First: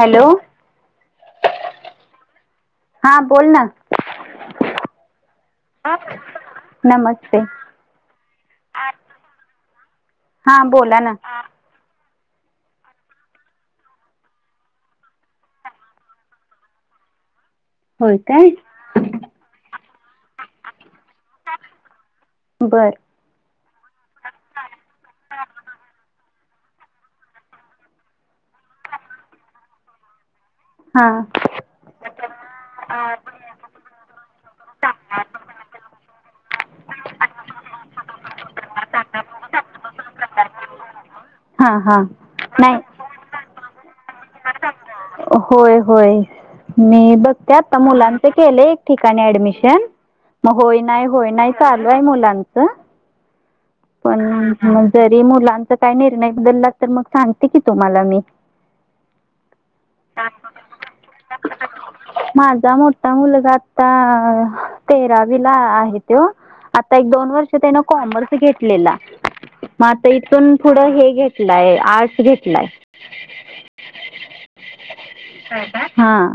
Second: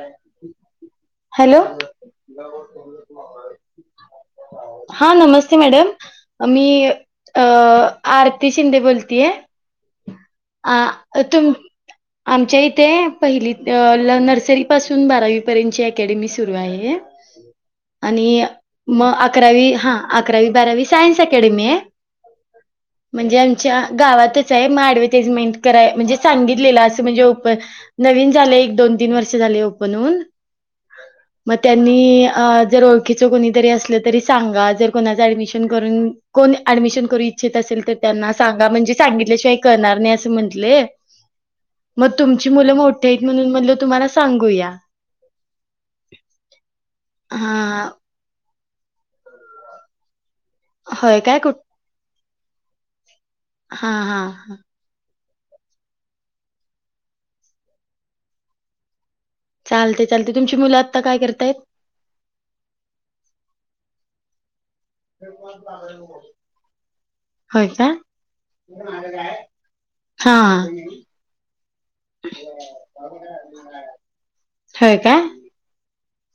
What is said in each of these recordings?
Hello hello? हा बोल ना हां नमस्ते मॅडम मी नमस्ते अ आरती शिंदे बोलतीय हा बोला ना आ तुम आमच्या इथे पहिलीत नर्सरी पासून बारावी पर्यंतची अकॅडमी सुरू आहे. होय आणि काय म अकरावी हां अकरावी बारावी सायन्स अकॅडमी आहे. बर म्हणजे आमच्या गावातच हाय मारुतीजमेंट कर म्हणजे सांगितलेलं असं म्हणजे ओपन नवीन झालं एक, दोन, तीन वर्ष झालंय ओपन हून हां. मग त्यांनी अ जर ओळखीच कोणीतरी असले तरी सांगा जर कोणाच ऍडमिशन करून कोण ऍडमिशन करू इच्छित असेल, तर त्यांना सांगा म्हणजे सांगितल्याशिवाय कळणार नाही असं म्हटंले हा हा मग तुमची मुलं नाही मोठी आहेत म्हणून म्हटलं तुम्हाला सांगू या. होय होय मी बघते आता हा मुलांच केलंय एक ठिकाणी ऍडमिशन मग होय, नाय, होय, काय नाय कुठ चालू आहे मुलांचं हा हा पण हा मजेत ते मुलांचा काय निर्णय बदलला तर मग सांगते की तुम्हांला मी. चालतंय चालतंय तुमची मुलं आता काय करतायत? माझा मोठा मुलगा आता तेरावी ला आहे त्यो. आता एक, दोन वर्ष होय त्यान का कॉमर्स घेतलेला. मग आता हा इथून पुढ हे घेतलाय आर्ट्स घेतलाय. होय काय. हां.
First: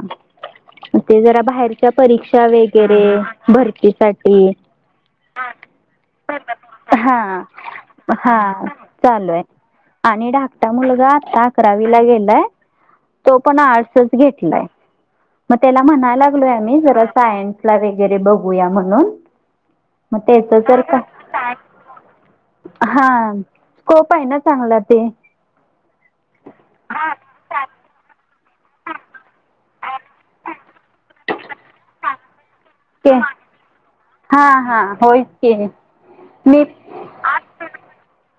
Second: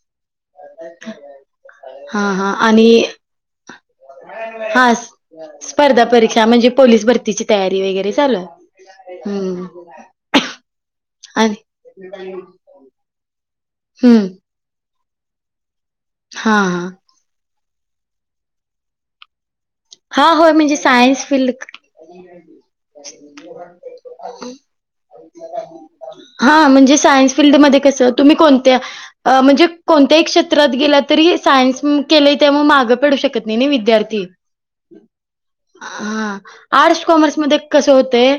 ते जरा बाहेरच्या हा परीक्षा हा आणि वगैरे भरतीसाठी हा स्पर्धा परीक्षा म्हणजे पोलीस हां भरतीची तयारी वेगैरे चालू हां चालू आहे. आणि धाकटा मुलगा आता आणि अकरावीला गेलाय तो पण आर्ट्स हम्म घेतलाय. मग त्याला म्हणायला लागलोय. हा आम्ही हा जरा सायन्स ला वगैरे बघूया म्हणून मग हा होय त्याचं म्हणजे सायन्स फील्ड हा स्कोप आहे ना चांगला ते हा म्हणजे सायन्स फील्डमध्ये कसं तुम्ही कोणत्या म्हणजे कोणत्याही क्षेत्रात गेला तरी सायन्स केले तेव्हा मागं के पडू शकत नाही विद्यार्थी हां हां होयच की आ मी आर्टस कॉमर्स मध्ये कस होतंय.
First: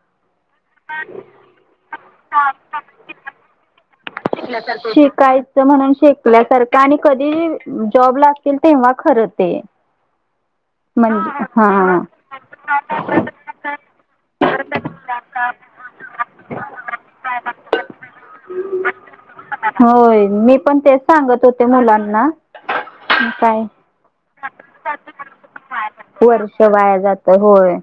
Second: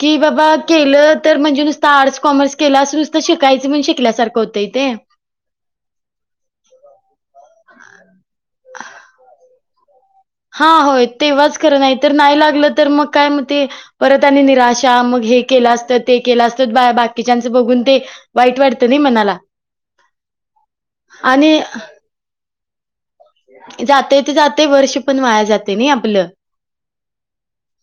की बाबा, केलं तर म्हणजे नुसत आर्टस कॉमर्स केलास नुसत शिकायच म्हणून शिकल्यासारखं होतंय. ते उग म्हणून शिकल्यासारखं आणि कधी जॉब लागतील तेव्हा खरं ते हा होय म्हणजे तेव्हाच खरं नाय तर नाही लागलं तर मग काय मग ते परत आणि निराशा मग हे केलं असतं ते केलं असतं बाकीच्यांच बघून ते वाईट वाटतं ना मनाला होय मी पण तेच सांगत होते मुलांना काय जाते ते जाते वर्ष पण वाया जाते ना आपलं वर्ष वाया जात होय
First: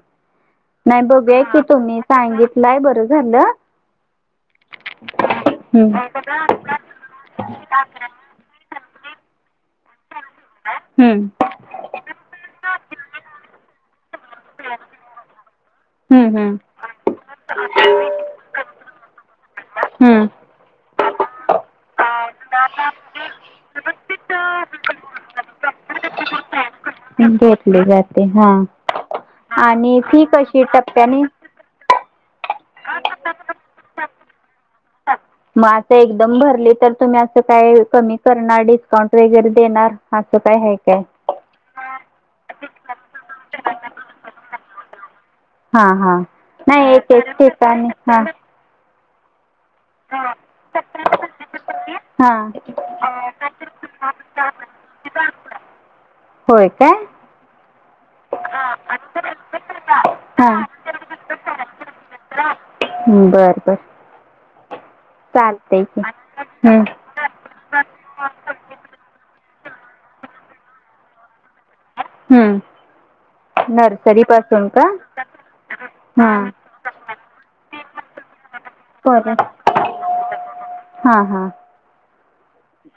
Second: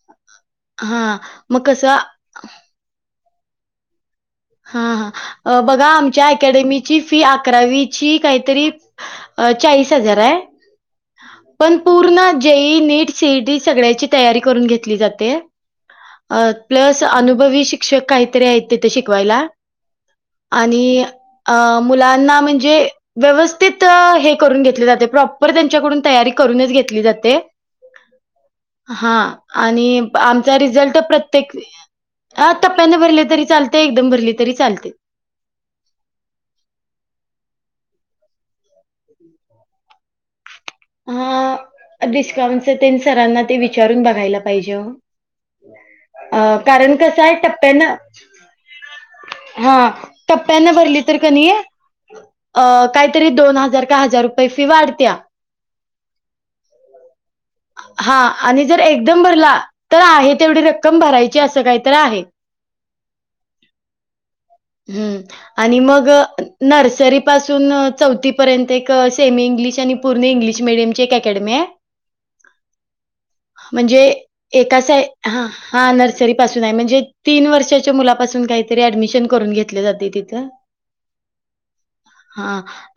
हा नाही बघूया की तुम्ही सांगितलंय बरं झालं. हा हा बघा आमच्या हम्म अकॅडमी ची फी अकरावीची काही तरी चाळीस हजार आहे हम्म पण पूर्ण जेईई नीट सीईटी सगळ्याची तयारी करून घेतली जाते हम्म हम्म प्लस अनुभवी शिक्षक काहीतरी आहेत तिथे शिक शिकवायला हम्म आणि मुलांना म्हणजे व्यवस्थित हे करून घेतलं जाते प्रॉपर त्यांच्याकडून तयारी करूनच घेतली जाते. मी जाते. हा हां आणि फी आमचा कशी रिझल्ट टप्प्याने प्रत्येक टप्प्याने भरले तरी चालते एकदम भरले तरी चालते मग असं एकदम भरली तर तुम्ही अस काय कमी करणार डिस्काउंट वगैरे देणार अस हा डिस्काउंट सरांना ते विचारून बघायला पाहिजे. हा हा अ कारण नाही एक कसं एक आहे ठिकाणी टप्प्यानं हा हा टप्प्याना भरली तर कणीय हा अ काहीतरी दोन हजार का हजार रुपये फी वाढत्या. होय काय? हा आणि जर एकदम भरला तर आहे तेवढी हा रक्कम भरायची असं काहीत आहे. [unintelligible] बर बर ह् आणि चालतंय की मग हं. नर्सरी पासून चौथीपर्यंत एक सेमी इंग्लिश आणि पूर्ण इंग्लिश मिीडियम ची एक अकॅडमी आहे. हम् म्हणजे एका सा ह हा नर्सरी हां पासून आहे म्हणजे तीन वर्षाच्या मुलापासून ऍडमिशन करून घेतल जातंय तिथ. ह हा हा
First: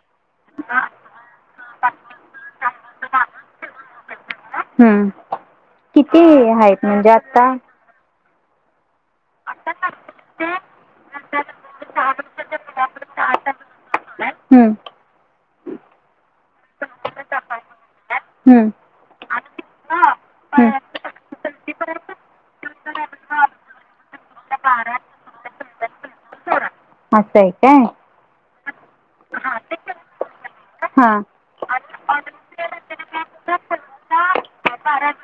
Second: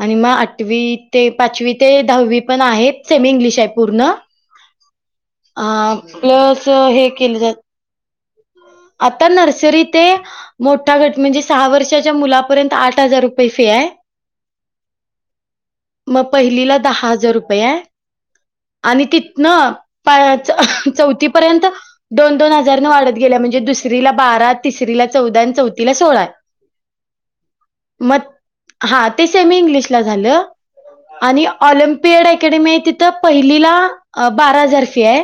आणि मग आठवी ते पाचवी ते दहावी पण आहेत सेमी इंग्लिश आहे पूर्ण, हं. अ किती प्लस आहेत हे म्हणजे केले आत्ता जात. आता नर्सरी ते मोठा घट म्हणजे सहा वर्षाच्या मुलापर्यंत आ आठ हजार रुपये फे आहे. हं. मग पहिलीला दहा हजार रुपये हं. आणि तिथ ना हं. चौथी र्यंत दोन दोन हजारने वाढत गेल्या म्हणजे दुसरीला बारा तिसरीला चौदा आणि चौथीला सोळा [unintelligible] अस हाय काय? मग हा ते सेमी इंग्लिशला झालं हां आणि ऑलिम्पियड अकॅडमी आहे तिथं पहिलीला बारा हजार फी आहे.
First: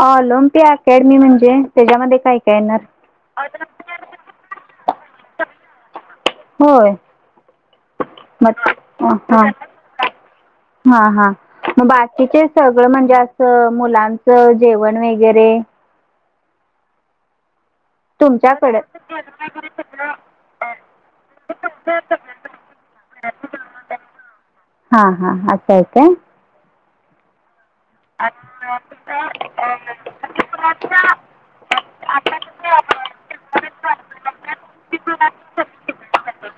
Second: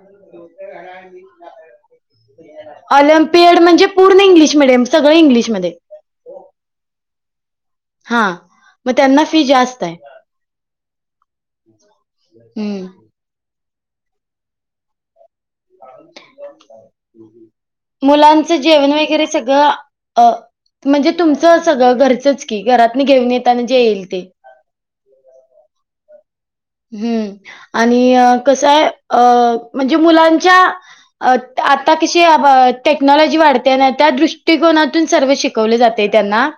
ऑलिम्पिया अकॅडमी म्हणजे त्याच्यामध्ये काय का येणार? ऑलिम्पियड म्हणजे पूर्ण इंग्लिश मिडीयम सगळं इंग्लिश मध्ये होय म मग हा त्यांना फी [unintelligible] जास्त आहे हा हा मग बाकीचे हम्म सगळ म्हणजे असं मुलांचं जेवण वगैरे मुलांचं तुमच्याकडं जेवण वगैरे सगळं अ. म्हणजे तुमचं सगळं घरचंच की घरात घेऊन येताना जे येईल ते. हा हाच्ाय हम्म आणि कसय अ म्हणजे मुलांच्या अ आता कशी टेक्नॉलॉजी वाढते ना त्या दृष्टिकोनातून सर्व शिकवले जाते त्यांना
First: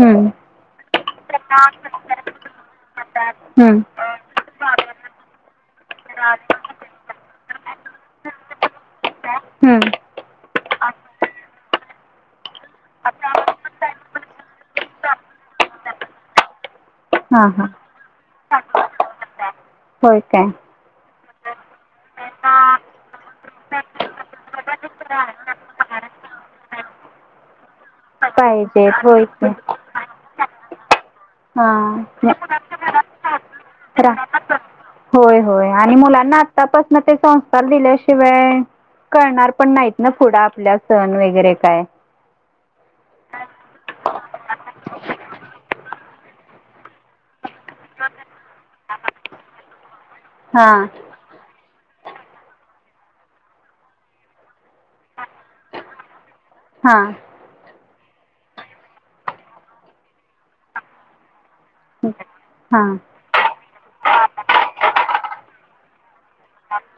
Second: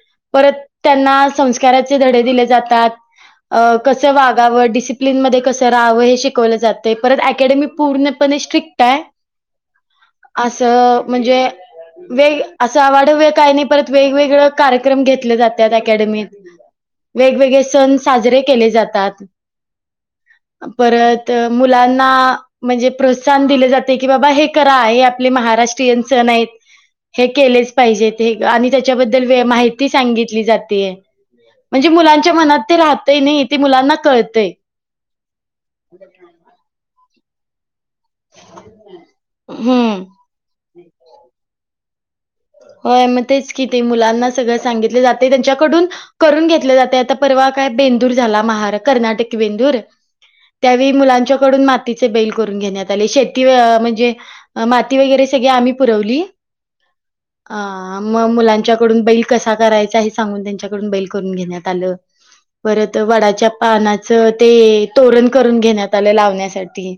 हम्म परत त्यांना संस्काराचे धडे दिले जातात अ हं. कस वा डिसिप्लिन मध्ये कसं राहावं हे शिकवलं जात परत अकेडमी पूर्णपणे स्ट्रिक्ट आहे. हं. असं म्हणजे, वेग असं आवाडव काही नाही परत वेगवेगळे कार्यक्रम घेतले जातात अकॅडमीत हां वेगवेगळे हां सण साजरे केले जातात, होय काय परत तर मुलांना म्हणजे प्रोत्साहन दिले जाते की बाबा हे करा आपले महाराष्ट्रीयन सण हे केलेच पाहिजे आणी पाहिजे होय त्याच्याबद्दल माहिती सांगि की जात म्हणजे हा. मुलांच्या मना राहत नाही ते मुलांना कळ रा- होय होय आणि मुलांना आतापासून ते संस्कार दि शिवाय करणार पण नाहीत हं. ना पुढं आपल्या सण वगैरे काय स सगित जाते त्यांच्याकडून करून घेत जाते आता परवा काय बेंदूर झाला महार कर्ट. हा त्या मुलांच्याडून म. ाती बैल करून घेण्यात आले शेती म्हणजे माती वगैरे सगळे आम्ही पुरवली. हा ह मग मुलांच्याकडून बैल कसा करायचा हे सांगून त्यांच्याकडून बैल करून घेण्यात आलं. हा परत वडाच्या. पानाच ते तोरण करून घेण्यात आलं लावण्यासाठी.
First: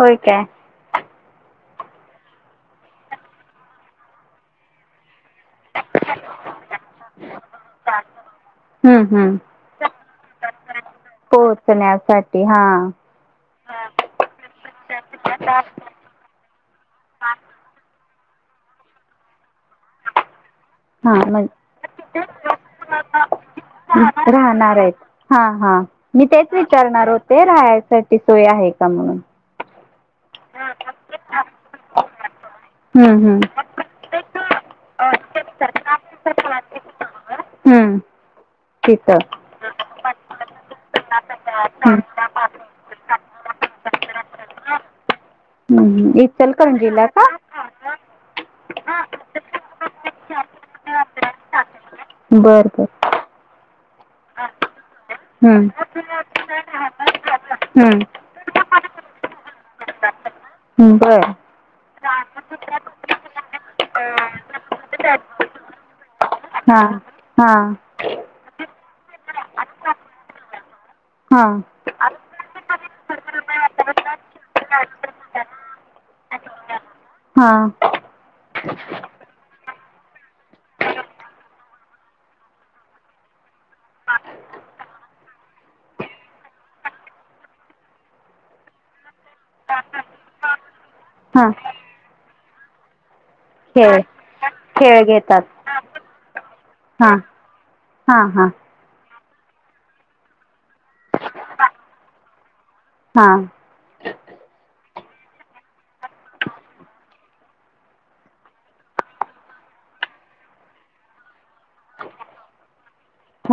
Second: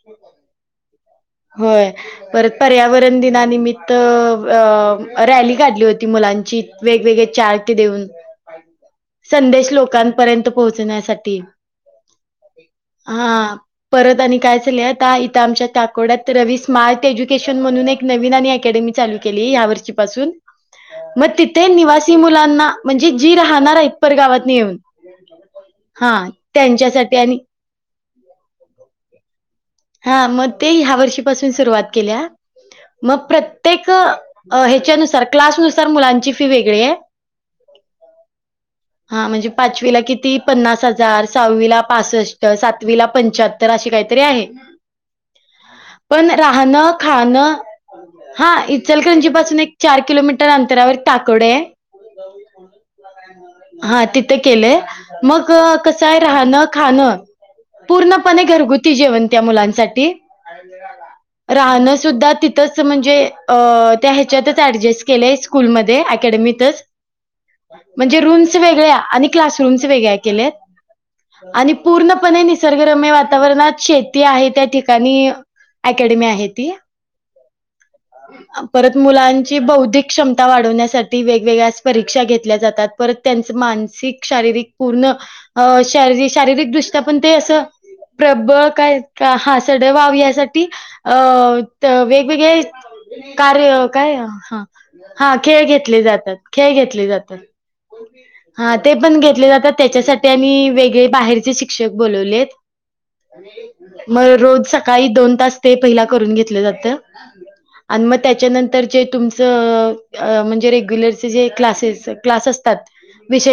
हो काय. होय परत पर्यावरण दिनानिमित्त रॅली काढली होती मुला. वेगवेगळे चार्ट देऊन हम्म संदेश लोकांपर्यंत पोहोचण्यासाठी. पोहचण्यासाठी हा. हां. परत आणि काय चालय आता इथं आमच्या. ड्यात रवी स्मार्ट एज्युकेशन म्हणून एक नवीन आणि अकॅडमी चालू केली या वर्षीपासून. हा मग तिथे म्हणजे निवासी मुलांना म्हणजे जी रा. राहणार आहेत हा हा मी हां तेच विचारणार त्यांच्यासाठी आणि होते राहायसाठी ती सोय आहे का म्हणून. हा मग ते ह्या वर्षीपासून सुरुवात केल्या मग हम्म, हम्म. प्रत्येक अ ह्याच्यानुसार क्लासनुसार मुलांची फी वेगळी आहे. हम्म. तिथं हा म्हणजे पाचवीला किती. ती पन्नास हजार सहावीला पासष्टष्ट सातवी ला पंच्याहत्तर अशी काहीतरी आहे. हम्म, हम्म. पण राहणं इचलकरंजीला का खाणं. हा इचलगंजी पासून एक चार किलोमीटर अंतरावर टाकोड आहे. बर बर. हा तिथे केलेय. मग हम्म, कसय राहणं खाणं हम्म. पूर्णपणे घरगुती. कती जेवण त्या मुलांसाठी. हम्म बरं राहणं सुद्धा तिथच म्हणजे त्या ह्याच्यातच ऍडजेस्ट केलेय स्कूलमध्ये.. अकडत हा हा म्हणजे रूम्स वेगळे आणि क्लास रूम्स वेगळे केले.. हा आणि पूर्णपणे निसर्गरम्य वातावरणात शेत.. ती आहे त्या ठिकाणी अकेडमी आहे ती हा परत मुलांची बौद्धिक क्षमता वाढवण्यासाठी वेगवेगळ्या परीक्षा घेतल्या जातात परत. त्यांच मानसिक, शारीरिक पूर्ण शारी-शारीरिक दृष्ट्या पण ते असं प्रबळ काय हां सडेवाव यासाठी अ हा वेगवेगळे कार्य खेळ काय ह खेळ हा घेतात खेळ घेतले जातात, खेळ घेतले हा जातात. हा ते पण घेत जात त्याच्यासाठी आम्ही वेगळे बाहेरचे शिक्षक बोलवले आहेत‌. हा म रोज सकाळी दोन तास ते पहिला करून घेतल जात आणि म त्याच्यानंतर जे तुमचं अ म्हणजे रेग्युलरचे जे क्लासेस क्लास असतात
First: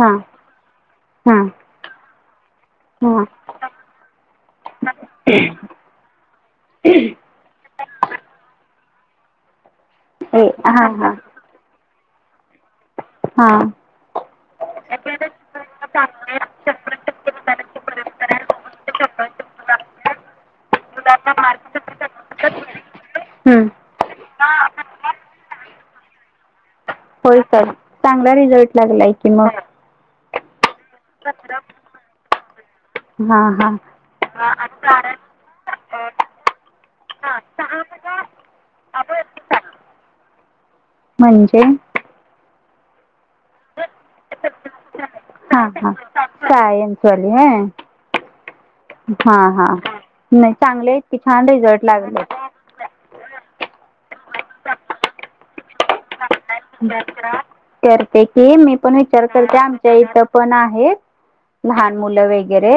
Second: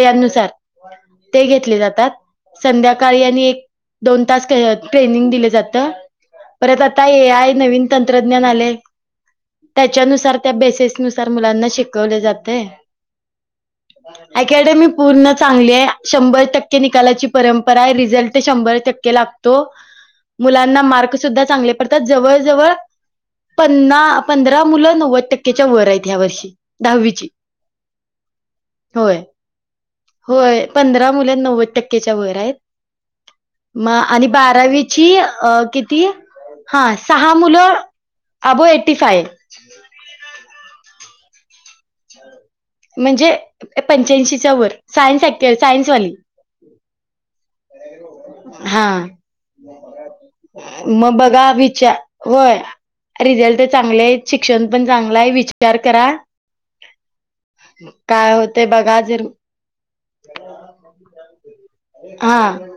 हा हा ते घेतले जातात संध्याकाळी हा आणि एक दोन तास क ट्रेनिंग दिलं जात परत आता एआय नवीन तंत्रज्ञान आलय त्याच्यानुसार ए त्या हा बेसिस हा नुसार मुलांना शिकवल जातय हा. अकॅडमी पूर्ण चांगलीय शंभर टक्के निकालाची परंपरा आहे रिझल्ट शंभर टक के लागतो मुलांना मार्क सुद्धा चांगले पडतात जवळ जवळ प ना पंधरा मुलं नव्वद टक्केच्या वर आहेत ह्या वर्षी दहावीची होय सर चांगला रिझल्ट लागलाय होय. कि म होय पंधरा मुलं नव्वद टक्केच्या वर आहेत हा हा म आणि बारावीची अ कित ती हां सहा मुलं अबोव एट्टी फाय आहेत. म्हणजे? म्हणजे पंच्याऐंशीच्या वर सायन्स ॲक् सायन्स वाली. सायन्स वाली व्हय. हां नाही चांगले आहेत म की छान बघा रिझल्ट वीच्या लागले होय रिझल्ट चांगलेय, शिक्षण पण चांगलाय, विचार करा करते काय की होते मी पण बघा जर विचार करते आम च्या इथ पण आहेत लहान मुलं हा वगैरे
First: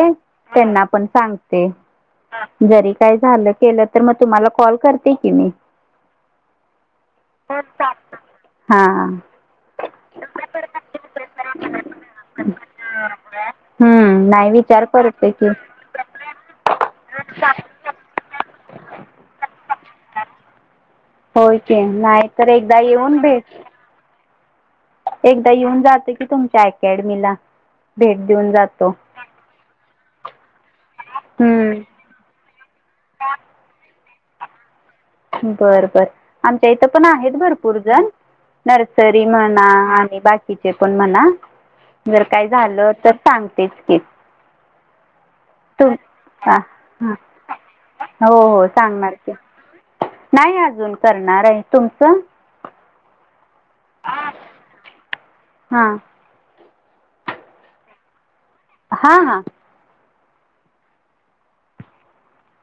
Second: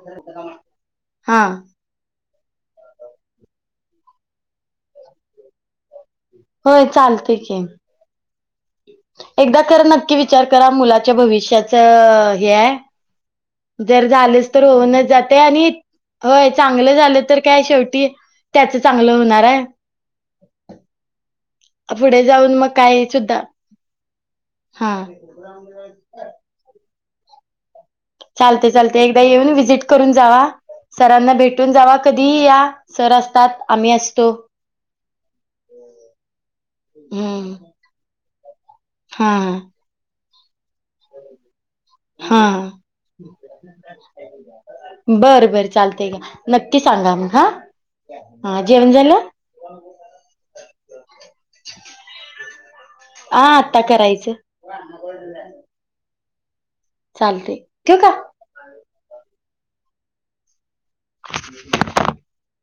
त्यांना पण हा सांगते. जरी काय झालं केलं तर म तुम्हाला कॉल करते की मी हो. चालतय की हा एकदा खर नक्की विचार करा मुलाच्या भविष्याच हे हाय जर हम्म नाही झालच तर विचार होऊनच करते जातय की आणि होय चांगलं झालं तर काय शेवटी त्याच चांगलं होणार हाय होय की पुढे नाही तर जाऊन मग एकदा काय येऊन सुद्धा भेट हा एकदा येऊन जाते की तुमच्या अकॅडमीला. भेट देऊन चालतय जातो चालतय एकदा येऊन व्हिजिट करून जावा‌. सरांना भेटून जावा हम्म कधीही या सर असतात, आम्ही असतो. बर बर आमच्या इथं पण आहेत हम्म. भरपूरजण नर्सरी हा म्हणा आणि बाकी बाकीचे पण म्हणा जर हा काय झालं तर सांगतेच की. बर बर तुम चालतय घ्या हा नक्की सांगा मग हा हो हा हो जेवण सांगणार झालं? की नाही अजून करणार आहे तुमचं? आ आता करायचं. हां चालतंय ठेवू का? हा हा [inaudible]